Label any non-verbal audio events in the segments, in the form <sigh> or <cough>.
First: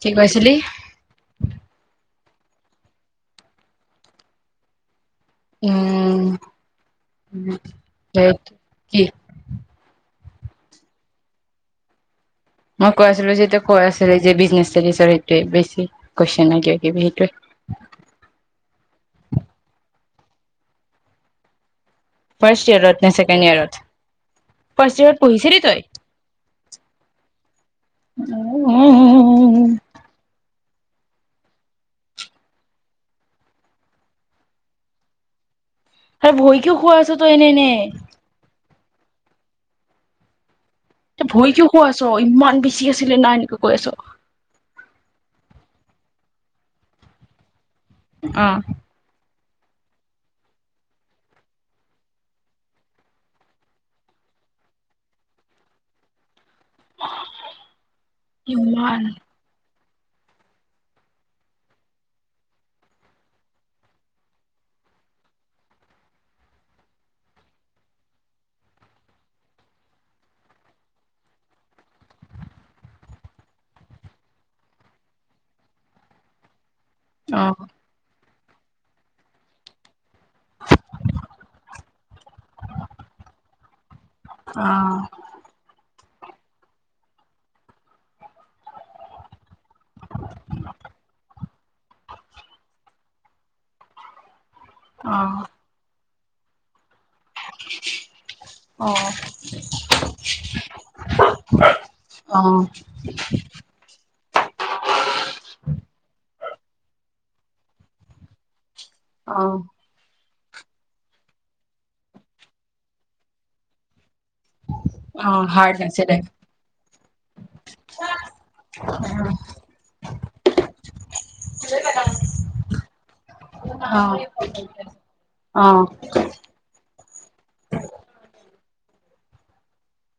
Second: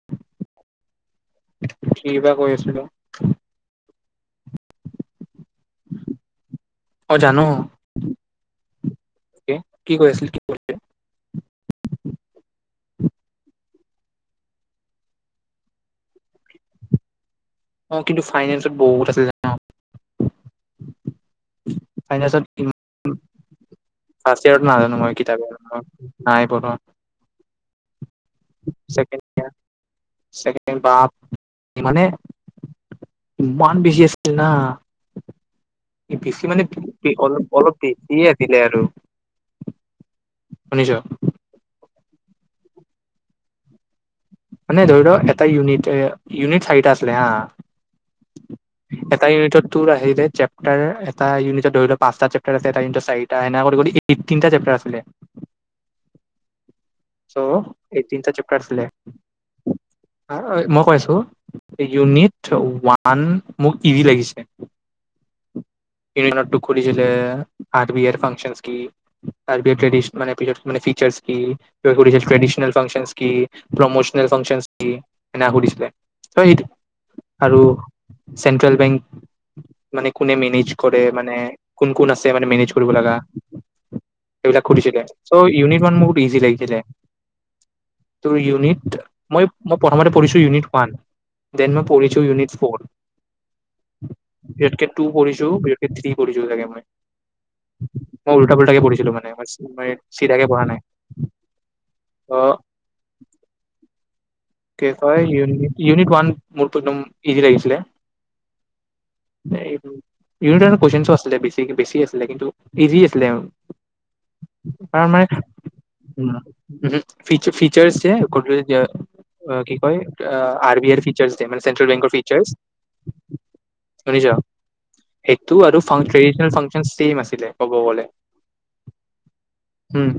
কি কৈছিলি? কি বা কৈ আছিলো? উম। অ', জানো? বত কি? কি কৰি আছিল? মই কৈ আছিলো যে, কৈ আছিলে যে বিজনে <unintelligible> বেছি ক কিব কিবি সেইটোৱে। অ', কিন্তু ফাইনেন্সত বহুত আচে জনৌ? ফাইত ফাৰ্ষ্ট ইয়েৰত নে ছেকেণ্ড ইয়েৰত <unintelligible> ফাৰ্ষ ইয়ৰত ফাৰ্ষ্ট নাজানো ইয়েৰত মই কিতাপ পঢ়িছিলি তই নাই পঢ়ো। উম উ <unintelligible> বাপ মানে, ইমান বেছি আছিল না? আৰু বেছি ভৰি মানে কিয় শুৱাই আছ তই অলপ এনে এনে অলপ বেছিয়ে আছিলে আৰু। শুনিছ এ ভয় কিয় খুৱাই আছ' <unintelligible> চ ইমান বেছি আছিলে নাই এনেকা কৈ আছ। মানে ধৰীলঃ, এটা উনিতেৰে, ইউনিট চাৰিটা আছিল সা অহ ইউনিটত তেওঁৰ আহিলে চেপ্টাৰ এটা ইউনিটত ধৰিলঃ পাঁচটা চেপ্টাৰ আছে, এটা ইউনিটত চাৰিটা হেনেকা কৰী-কৰী এইটিন তা চেপ্টাৰ আছিলে চ' এইটতিন চ চেপ্টাৰ আছিলে। ইমান মই কৈছো, ইউনিট ৱান মোক ইজি লাগিছে, ইউনিট ৱান তেওঁক খুলিছিলে আৰ বি আইৰ ফাংচন কি, আৰ বিড ট্ৰদিচন মানে পেৰিয়ড মানে ফিটোৰেছ কি, সুধিছিল ট্ৰেডিচনেল ফাংচন কি, প্ৰমচ ফাংচন কি, এনেকা সুধিছিলে। তই অ আৰু চেণ্ট্ৰেল বেংক কোনে মেনেজ কৰে মানে, কোন-কোন আছে মান মেনেজ কৰিব লগা, সবিলাক অ সুধছিলে। চ ইউনিট উৱণ ইি লাগিছিলে তোৰ ইনিট মই মই প্ৰথমতে পঢ়িছো ইউনিট ওৱান। দেন মই পঢ়িচো ইউনিট ফ'ৰ। বিতকে ট্ৰু অ বিতকে থ্ৰী পঢ়িছোঁ চাগে মই। মই উল্টা পল্টাকে অ পঢ়িছিলো মানে মই ম চিধাকে পঢ়া নাই ত। অ তই ইউনিট ওৱান মোৰতো একদম ইজি লাগিছিলে। অ স <unintelligible> ইউনিট ওৱান কুৱেশনো আছিলে বেছি আছিলে কিন্তু ইজি আছিলে। কাৰ আমাৰ অ হাৰ্ড নাছিলে ফ ফিচৰ্ যে গ অ কি কিয় ৰ বি আই ফ্ৰিচাৰ্চ মানে চেণ্ট্ৰেল বেংকৰ ফ্ৰিচাৰ্চ শুনি চ সেইটো অ আৰু ফ্ৰাং কেদিত ফ্ৰাং ছেম আছিলে কব গলে। উম,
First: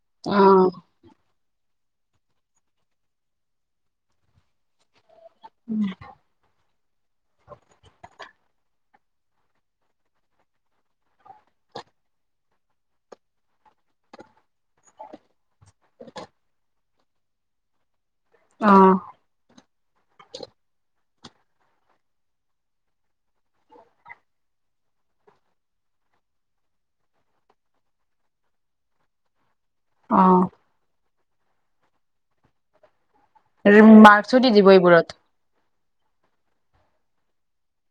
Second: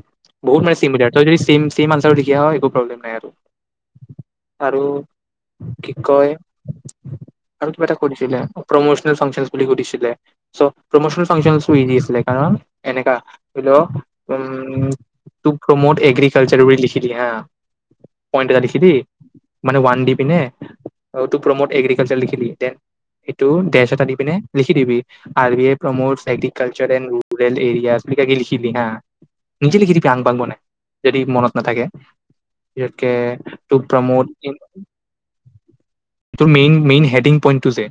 বহুত মানে চিমলাৰ যদি চিম চেইম আাৰটোখা <unintelligible> হয় একো প্ৰব্লেম নাই আৰু। আৰু কি কয় আৰু কিবা এটা কৰিছিলে। প্ৰম'চনেল ফাংচন বুলি সুধিছিলে চ' প্ৰম'চনেল ফাংচনো ইজি আছিলে কাৰণ এনেকা ধৰিল উম, এনেকা টো প্ৰমট এগ্ৰিকালচাৰ বুলি লিখিলি হা। পইট এটা লিখি অ দি মানে ওৱান দি পিনে টো প্ৰমোদ এগ্ৰিকালচাৰ লিখিলি দেত এইটো ডেছ এটা দি পিনে লিখিদিবি R B I promote agriculture and rural area কে লিখিবি হা। নিজে লিখি দিবি অ আং অ বাং বনাই। যদি মনত নাথাকে য। মাৰ্ছুট দিব এইবোৰত। তোৰ মেইন-মেইন হেডিং পইণ্টটো যে,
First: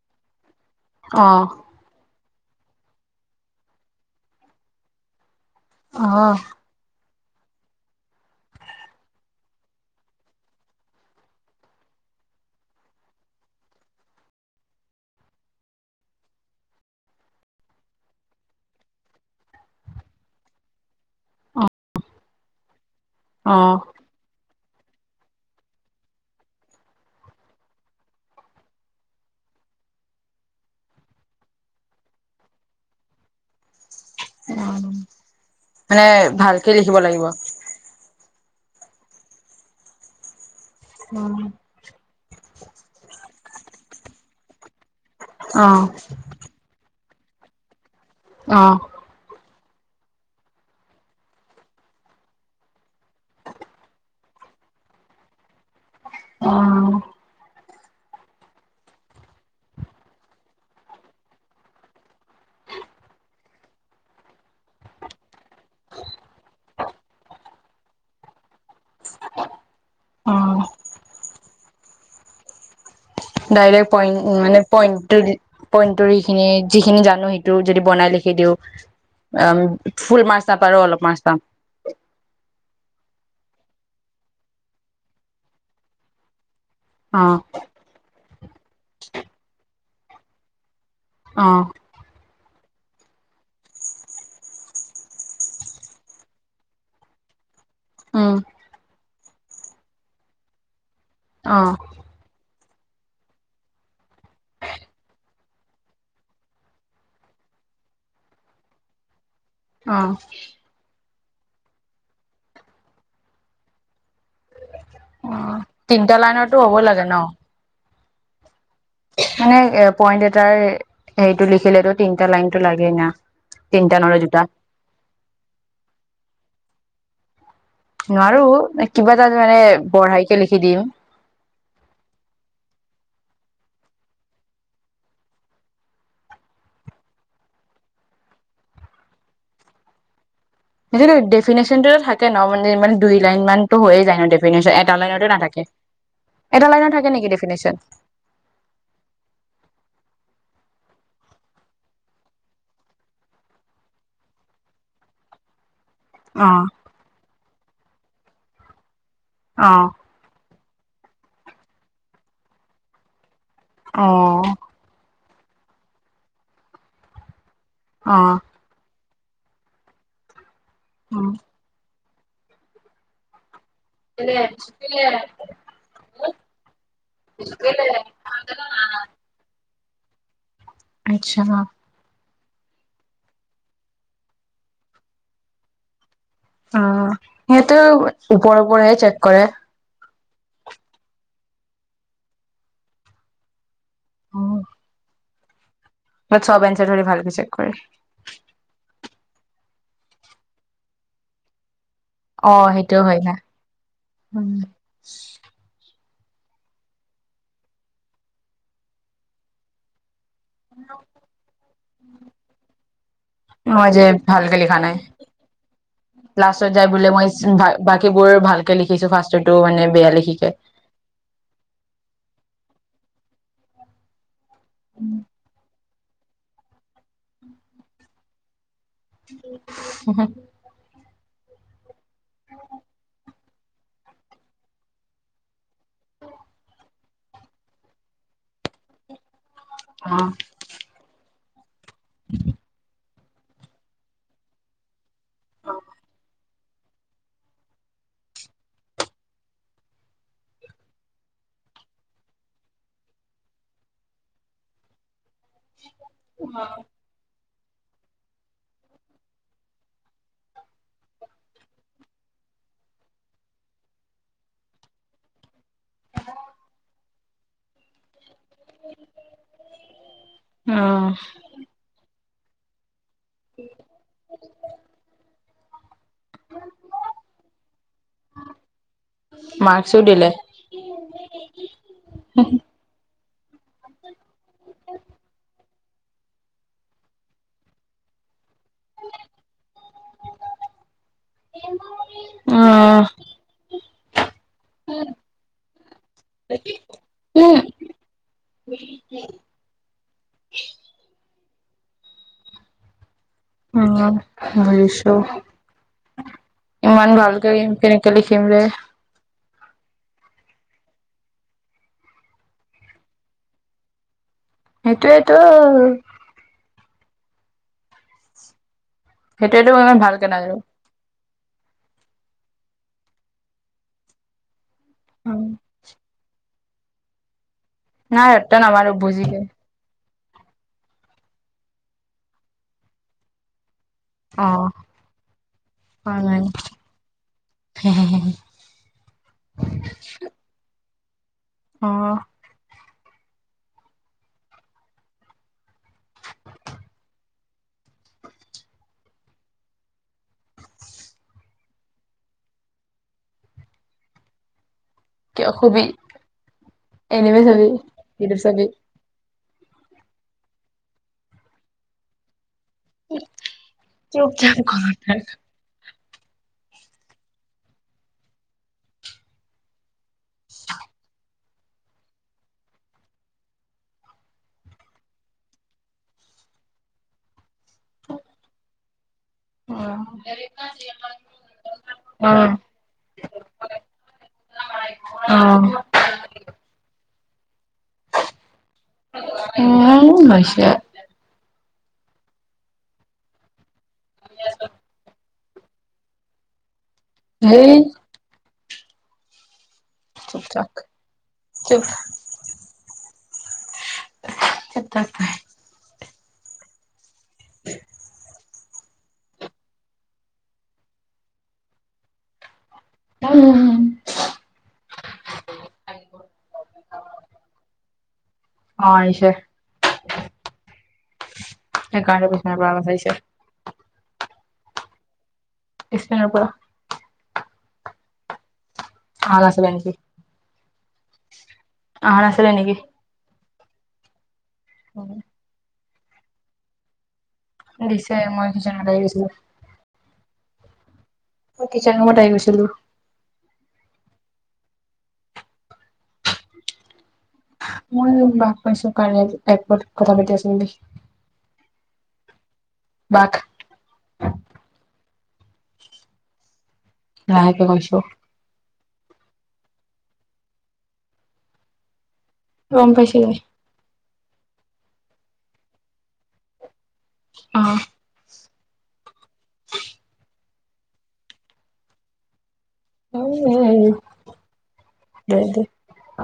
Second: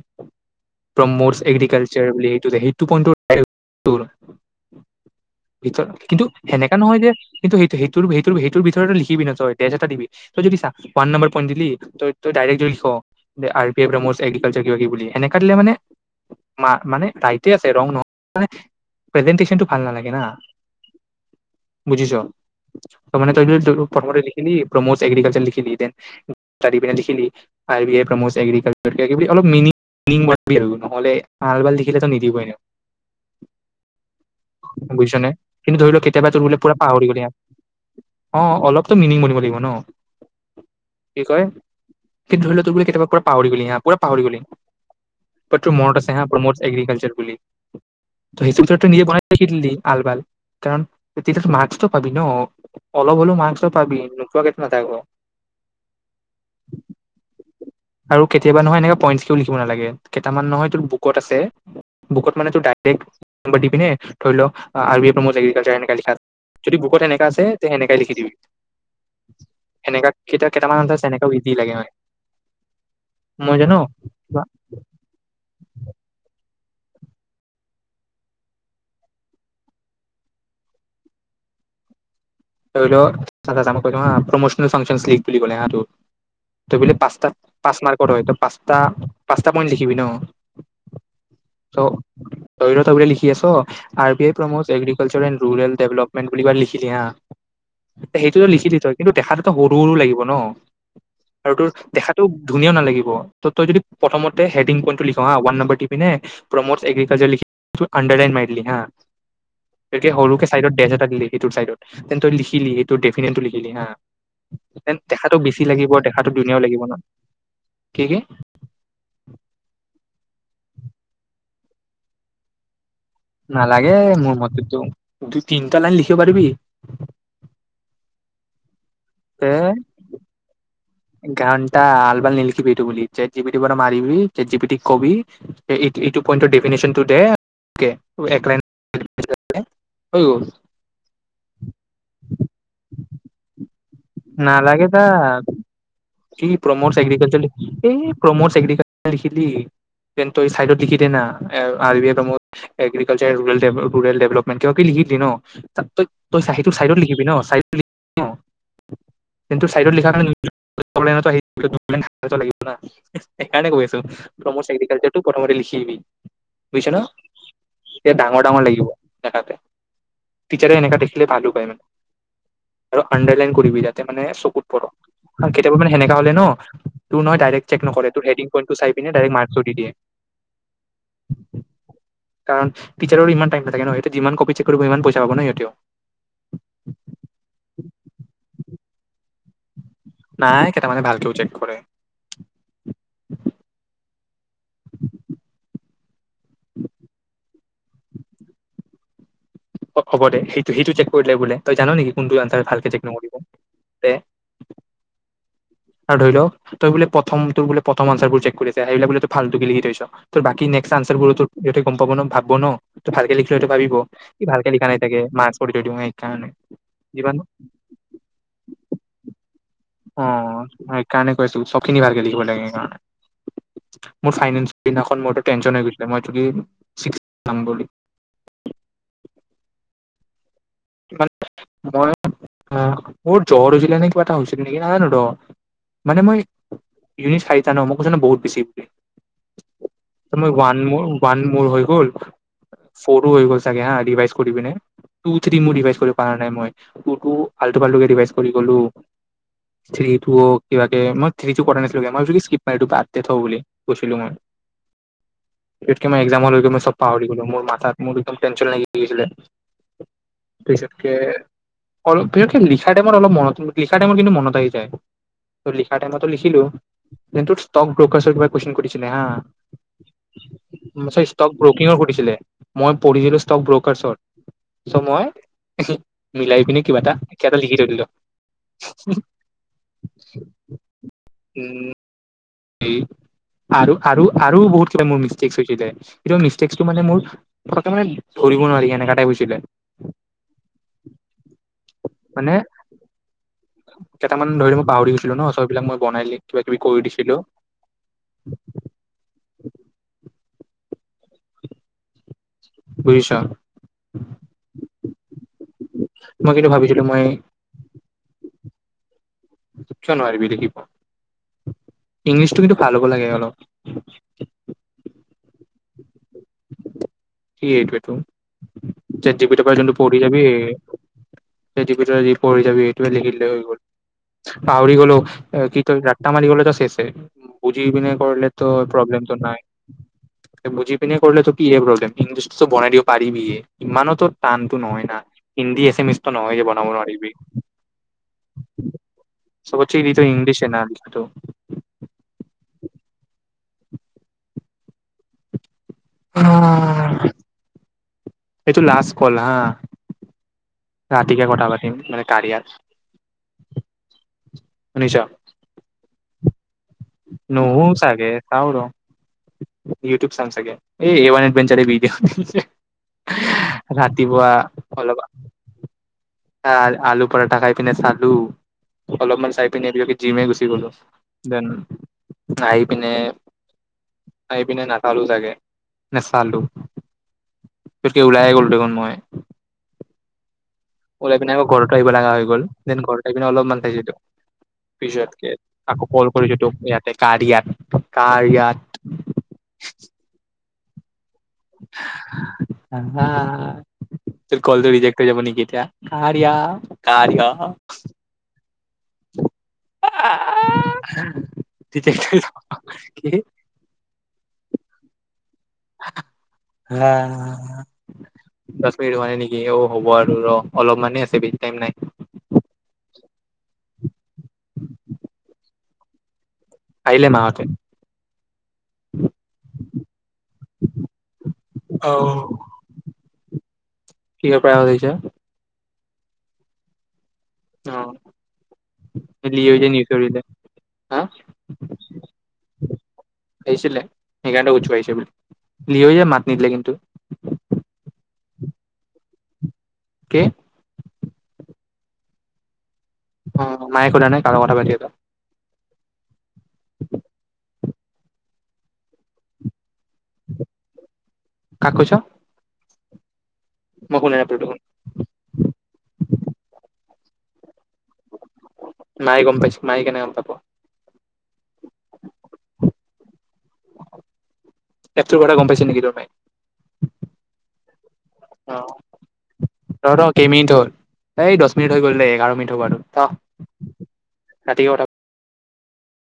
অ প্ৰমোটছ এগ্ৰিকালচৰ বি সেইটো পইট ভিতৰত অ কিন্তু সেনেকা নহয় যে কিন্তু সেইটো-সেইটো-সেইটো-সেইটোৰ ভিতৰততে লিখিবি তয় এতিয়া দিবি তই যদি চ ওৱান নম্ব পইট দিলি তই যদি দিৰেক যদি লিখ R B I promote agriculture কিবা কিবি বুলি সেনেকে‌ মানে-মানে ৰাইতে আছে ৰং নহয় প্ৰেজেটনটো ভাল নালাগে না বুজিছ। ত মানে তয়ে অ', অ'। প্ৰথমতে লেখি প্ৰমোচ এগ্ৰিকালচাৰ লিখিলি then R B R প্ৰমোচ agriculture কিবা কিবি লিখবি এলব মিনিনিং নহলে আল-বাল লখিলে নিদিবই ন। বুজিছ নে কিন্তু ধৰি লও মানে কেতিয়াবা তোৰ বোলে ভালকে পুৰা লিখিব পাহৰি গ'ল লাগিব ই অ অলপতো মিনিং বনিব লাগিব ন। অ কি কয় কি ধৰি ল ত বোলে কেতিয়াবা পৰা পাহৰি গলি হা পোৰা পাহৰি গলি। অ তো মনত আছে হা প্ৰমোদ এগ্ৰিকালচাৰ। পুলি অ হিচাপ চ নিজে ব ল আলবাল কাৰণ তেতি মাৰ্কটো পাবি ন অলপ হলেও মাৰ্কসটো পাবি নোপোৱাকে নাথাকে ন অহ আৰু কেতিয়াবা নহয় এনে পইন্ট কও লিখিব নালাগে। কেইটামান নহয় তোৰ বুকত আছে, বুকত মানে ড ড দিবিনে ধৰি লও প্ৰ এগাৰ লিখা যদি বুকত সেনেকা আছে তে সেনেকাই লিখি দিবি। এনেকা অ কেতিয়া কেইটামান আছে দি লাগে মানে। মই জানো ডাইৰেক্ পইন্ট মানে পইট পইখিনি। যিখিনি জানো সেইটো যদি বনাই লিখি দিওঁ অ ফুল মাছ চাপা অলপ মাছ পাম। ধৰি ল মই ক হা প্ৰমচনেল ফাংচন লীগ বুলি ক'লে হটো। ত বলে পাঁচ অ পাঁচ মাৰ্কত হয় পচ পাঁচটা পইট লি শিব ন। অহ চ ধৰি ল লিখি আছ R B I promo agriculture and rural development বুলিৰ লিখিলি হা উম সেইটোতো লিখি দ থয় কিন্তু দেখাটোতো সৰু সৰু লাগিব ন। আৰু অ তোৰ দেখাতটো ধুনীয়া নালাগিব ত তই যদি প্ৰথমতে হডংই পয়ইনটো নম্ব ওৱান দিমানে প্ৰমোদ আগ্ৰিহকালচ লেখি আন্দাৰেড মাৰিদিলি হা এ অ সৰুকে চাইডত ডেট এটা দিলি এইটোৰ ছাইডত তেন্ত তই লিখিলি দেফিনেটটো লিখিলি হা দেখাতটো বেছি লাগিব তিনিটা দেখাটো লাইনতো ধুনীয়াও হ'ব লাগিব ন। লাগে কি কি মানে পইন্ট এটাৰ হেৰিতটো লিখিলেতটো তিনটা লাইনতটো লাগে না। নালাগে তিনিটা নহ'লে মোৰ দুটা মতেতো দুই তিনিটা লাইন লিখিব পাৰিবি। আৰু কিবা এটা মানে বঢ়াইকে লিখি দিম। গান! ! ! ! ! ! ! ! ! ! নিলিখিবি এইটো বুলি ছেট জিপিতি পৰা মাৰিবি জি ছেট জিপিটি কবি এইটো পইণ্ড টো ডেফিনেচন টো দে এপ <unintelligible> হৈ গ'ল। সেই ডেফিনেশ্যন টো থাকে ন মানে ইমান দুই লাইন মান। নালাগে তা কি এটা প্ৰম লাইনত থাকে নেকি এগ্ৰিকালাৰ ডেফিনেশ্যন এই প্ৰমট এগ্ৰিকালাৰ লিখিলি দি তই চাইডত লিখি দে না R B I promote agriculture rural ডেভেলপমেণ্টে লিখি দে ন। তই তই অ চিটো চাইডত লিখিবি ন চাই <inaudible> কিন্তু চাইড অ লিখা থাকে অ'‌ <unintelligible> সেই কাৰনে গৈ আছো <unintelligible> প্ৰথম লিখি আহিবি বুজিছ অ এডাঙৰ ডাঙৰ লাগিব। তেহতে টিচাৰে এনেকা দেখিলে ভালো পায় মানে আৰু‌ ণ্ডাৰলাইন সুবিধাতে মানে চকুত পৰক কেতিয়াবা মানে সেনেকা হ'লে ন' তোৰ নহয়ই দাইৰেক্ট চেক নকৰে তোৰ ৰেটিং পইণ্টো চাই পিনে দাইৰেক্ট মাৰ্ক্সটো দি দিয়ে। আচ্ছা। কাৰণ টি'চাৰো ইমান টাইম নথাকে ন' সিঁহতে যিমান কপি চেক কৰিব ইমান পইচা পাব ন' সিঁহতেও। উম সিহঁতেও ওপৰৰ পৰাহে চেক কৰে। নাই কেইটামানে ভালকেওঁ চেক কৰে। ইয়াত চব এনঞ্চাৰ ধৰি ভালকে চেক কৰে। অ', হ'ব দে সেইটো সেইটো চেক কৰিলে বোলে তই জান নেকি কোনটো অ এনঞ্চাৰ ভাল কে সেইটোও চেক হয় নকৰিব না তে আৰু ধৰি'ল তই বোলে প্ৰথম তোৰ বোলে প্ৰথম আঞ্চাৰবোৰ চেক কৰি আছে, সেইবিলাক বোলে ফালটোকে লিখি থৈছ। তোৰ বাকী নেক্স আঞ্চাবোৰোটো সিহঁতে গম পাব ন', ভাব'ব ন' ত ভালকে লিখিলে সেইটো ভাবিব য়ি ভালকে লিখা নাই চাগে মাৰ্ক্সৰ <inaudible> লাষ্টত যাই বোলে মই সেইকাৰণে বাকীবোৰ ভালকে লিখিছো ফাৰ্ষ্টৰটো মানে বেয়া লিখিকে অ', সেইকাৰণে কৈছো চবখিনি ভালকে লিখিব লাগে সেইকাৰণে। মোৰ ফাইনেল। সেইখন মোৰটো টেনচন হৈ গৈছিল। মই যদি‌ চিক্স নম্বৰলৈ নহয় মই মোৰ জ্বৰ হৈছিলে নে কিবা এটা হৈছিল নেকি নাজানো ৰ, মানে মই ই চাৰিটা ন মই কৈছো নহয় বহুত বেছি বুলি অ মই ওৱান মোৰ মোৰ হৈ গল মই ৰিভাই পৰা নাই মই টুটু আলটু ফালটো কে ৰিভাই কৰিলো গলো থিৰিটু কিবা কে মই থিৰিটু পথানাছিল গে মই ভাবিছোঁ কি ইচকিপ মাৰি দিও তাত থ বুলি কৈছিলো মই ইতকে মই একজামৰ মইলৈকে মই চব পাহৰি গলো মোৰ মাথাত মোৰ একদম টেনচন লাগি গৈছিলে পিছতকে অলপ পিছতকে লিখা টাইমত অলপ মনত লিখা টাইম কিন্তু মনত আহি যায় অলিখা টাইমতো লিখিলো কিন্তু ইস্ত্ৰকগকচা কিবা কোযেচন সুবিছিলেহা অ' ষ্টক ব্ৰকিংকৰিছিলে মই পৰিছিলো ষ্টক ব্ৰকাৰ মই উহু মিলাই পিনে কিবা এটা কিবা এটা লিখি থৈ দিলো মাৰ্কচো দিলে উম আৰু আৰু আৰু বহুত কিবি মোৰ মিষ্টেক মিছটেক মানে মোৰো ধৰিব নোৱাৰি এনেকাটাইপ গৈছিলে মানে অ' কেইটামান ধৰিব মই পাহৰি গৈছিলো ন চববিলাক মই বনাই কিবা কিবি কৰি দিছিলো <unintelligible> বুজিছোঁ উ বুজিছোঁ মই কিন্তু ভাবিছিলো ইমান মই ভালকে কেনে কে লিখিম ৰে কিয় নোৱাৰিবি লিখিব ইংলিছটো কিন্তু ভাল হব লাগে অলপ সেইটোৱেটো কি এইটোৱে টো ছেট যিপিতি সেইটোয়েতো পাবি ইমান পঢ়ি ভালকে যাবি এ নাজানো ছেট যিপিতি পঢ়ি যাবি সেইটো লিখিলে হৈ গল পাহৰি গলো কি তই ৰাত্তা মাৰি গলে থিক আছে বুজি পিনে নাই কৰিলে ৰট্টা তো নামাৰো প্ৰব্লেমটো বুজিলে নাই বুজি পিনে কৰিলে তো কি প্ৰব্লেম ইংলিছটো ত বনাই দিব পিবিএ ইমানোতো অ' টানটো নহয় না হিন্দী আচামিছ হয় টো নাই নহয় যে বনাব নোৱাৰিবি চব ইংলিছ না হয়টো অ এইটো লাষ্ট কল হা ৰাতিকে কথা পাতিম মানে কালি কিয় হুবি এনেমি চাবি বা নুহো চাগে ভিডিঅ চাবি চাও ৰ ইউটিউব চাম চাগে এই এডভেন্সাৰ ভডিঅ ৰাতিপুৱা অলপ আলু পৰঠা খাই পিনে চালো অলপমান চাই পিনে জিমে গুচি গলো দেন আহি পিনে আহি পিনে নাচালো চাগে নাচালো পতকে ওলাই হে গলো দেখোন মই ত <unintelligible> ওলাই পিনে আকৌ ঘৰত আহিব লগা হৈ গল দেন ঘৰত আহি পিনে অলপমান চাইছোঁ অ' পিছতকে আকৌ কল কৰিছো তোক ইয়াতে কাৰিয়াত কাৰিয়াত <unintelligible> অ মিছা অহ হা টোৰ কলটো ৰিজেক্ট হৈ যাব নেকি এতিয়া <inaudible> কাৰিয় সেই চুপ থাক <unintelligible> চুপ তেতিয়া কি সত <inaudible> <unintelligible> হা উ <inaudible> দচ মিনিট হোৱা নাই নেকি অ হ'ব আৰু ৰ অলপমানানে আছে বেছি টাইম নাই। অ <inaudible> <inaudible> <unintelligible> আহিলে মাহঁতে অ আহিছে সেইকাৰণে বিচাৰিব অ পৰা আহিছে কিহৰ পৰা আহিছে <inaudible> পৰা অ <unintelligible> আহাৰ আছিলে নেকি হা আহাৰ আছিলে নেকি আহছিলে সেইকাৰনে উঠুৱাইছে বোলে <unintelligible> লি যে মাত নিদিলে কিন্তু। দিছে মই কি জন লাই দিছিলো কি কিছেন ৰুমত আহি গৈছিলো অ মায়ে একো সোধা নাই কাৰ লগত কথা পাতিলে <inaudible> মই বাস পাইছো কাৰণ এক কথা পাতি আচো দেখি কাক কৈছ বাক মই শুনা নাপালোঁ দেখোন <inaudible> লাহেকে কৈছো মইয়ে গম পাইছো মায়ে কেনেকে গম পাৱ গম পাইছিলে এপ টো কথা গম পাইছে নেকি তোৰ মায়ে অ ত কেই মিনিট হ'ল এই দহ মিনিট হৈ গ'ল দে এঘাৰ মিনিট হ'ব আৰু থ অ উ ৰাতিকে কথা দে অ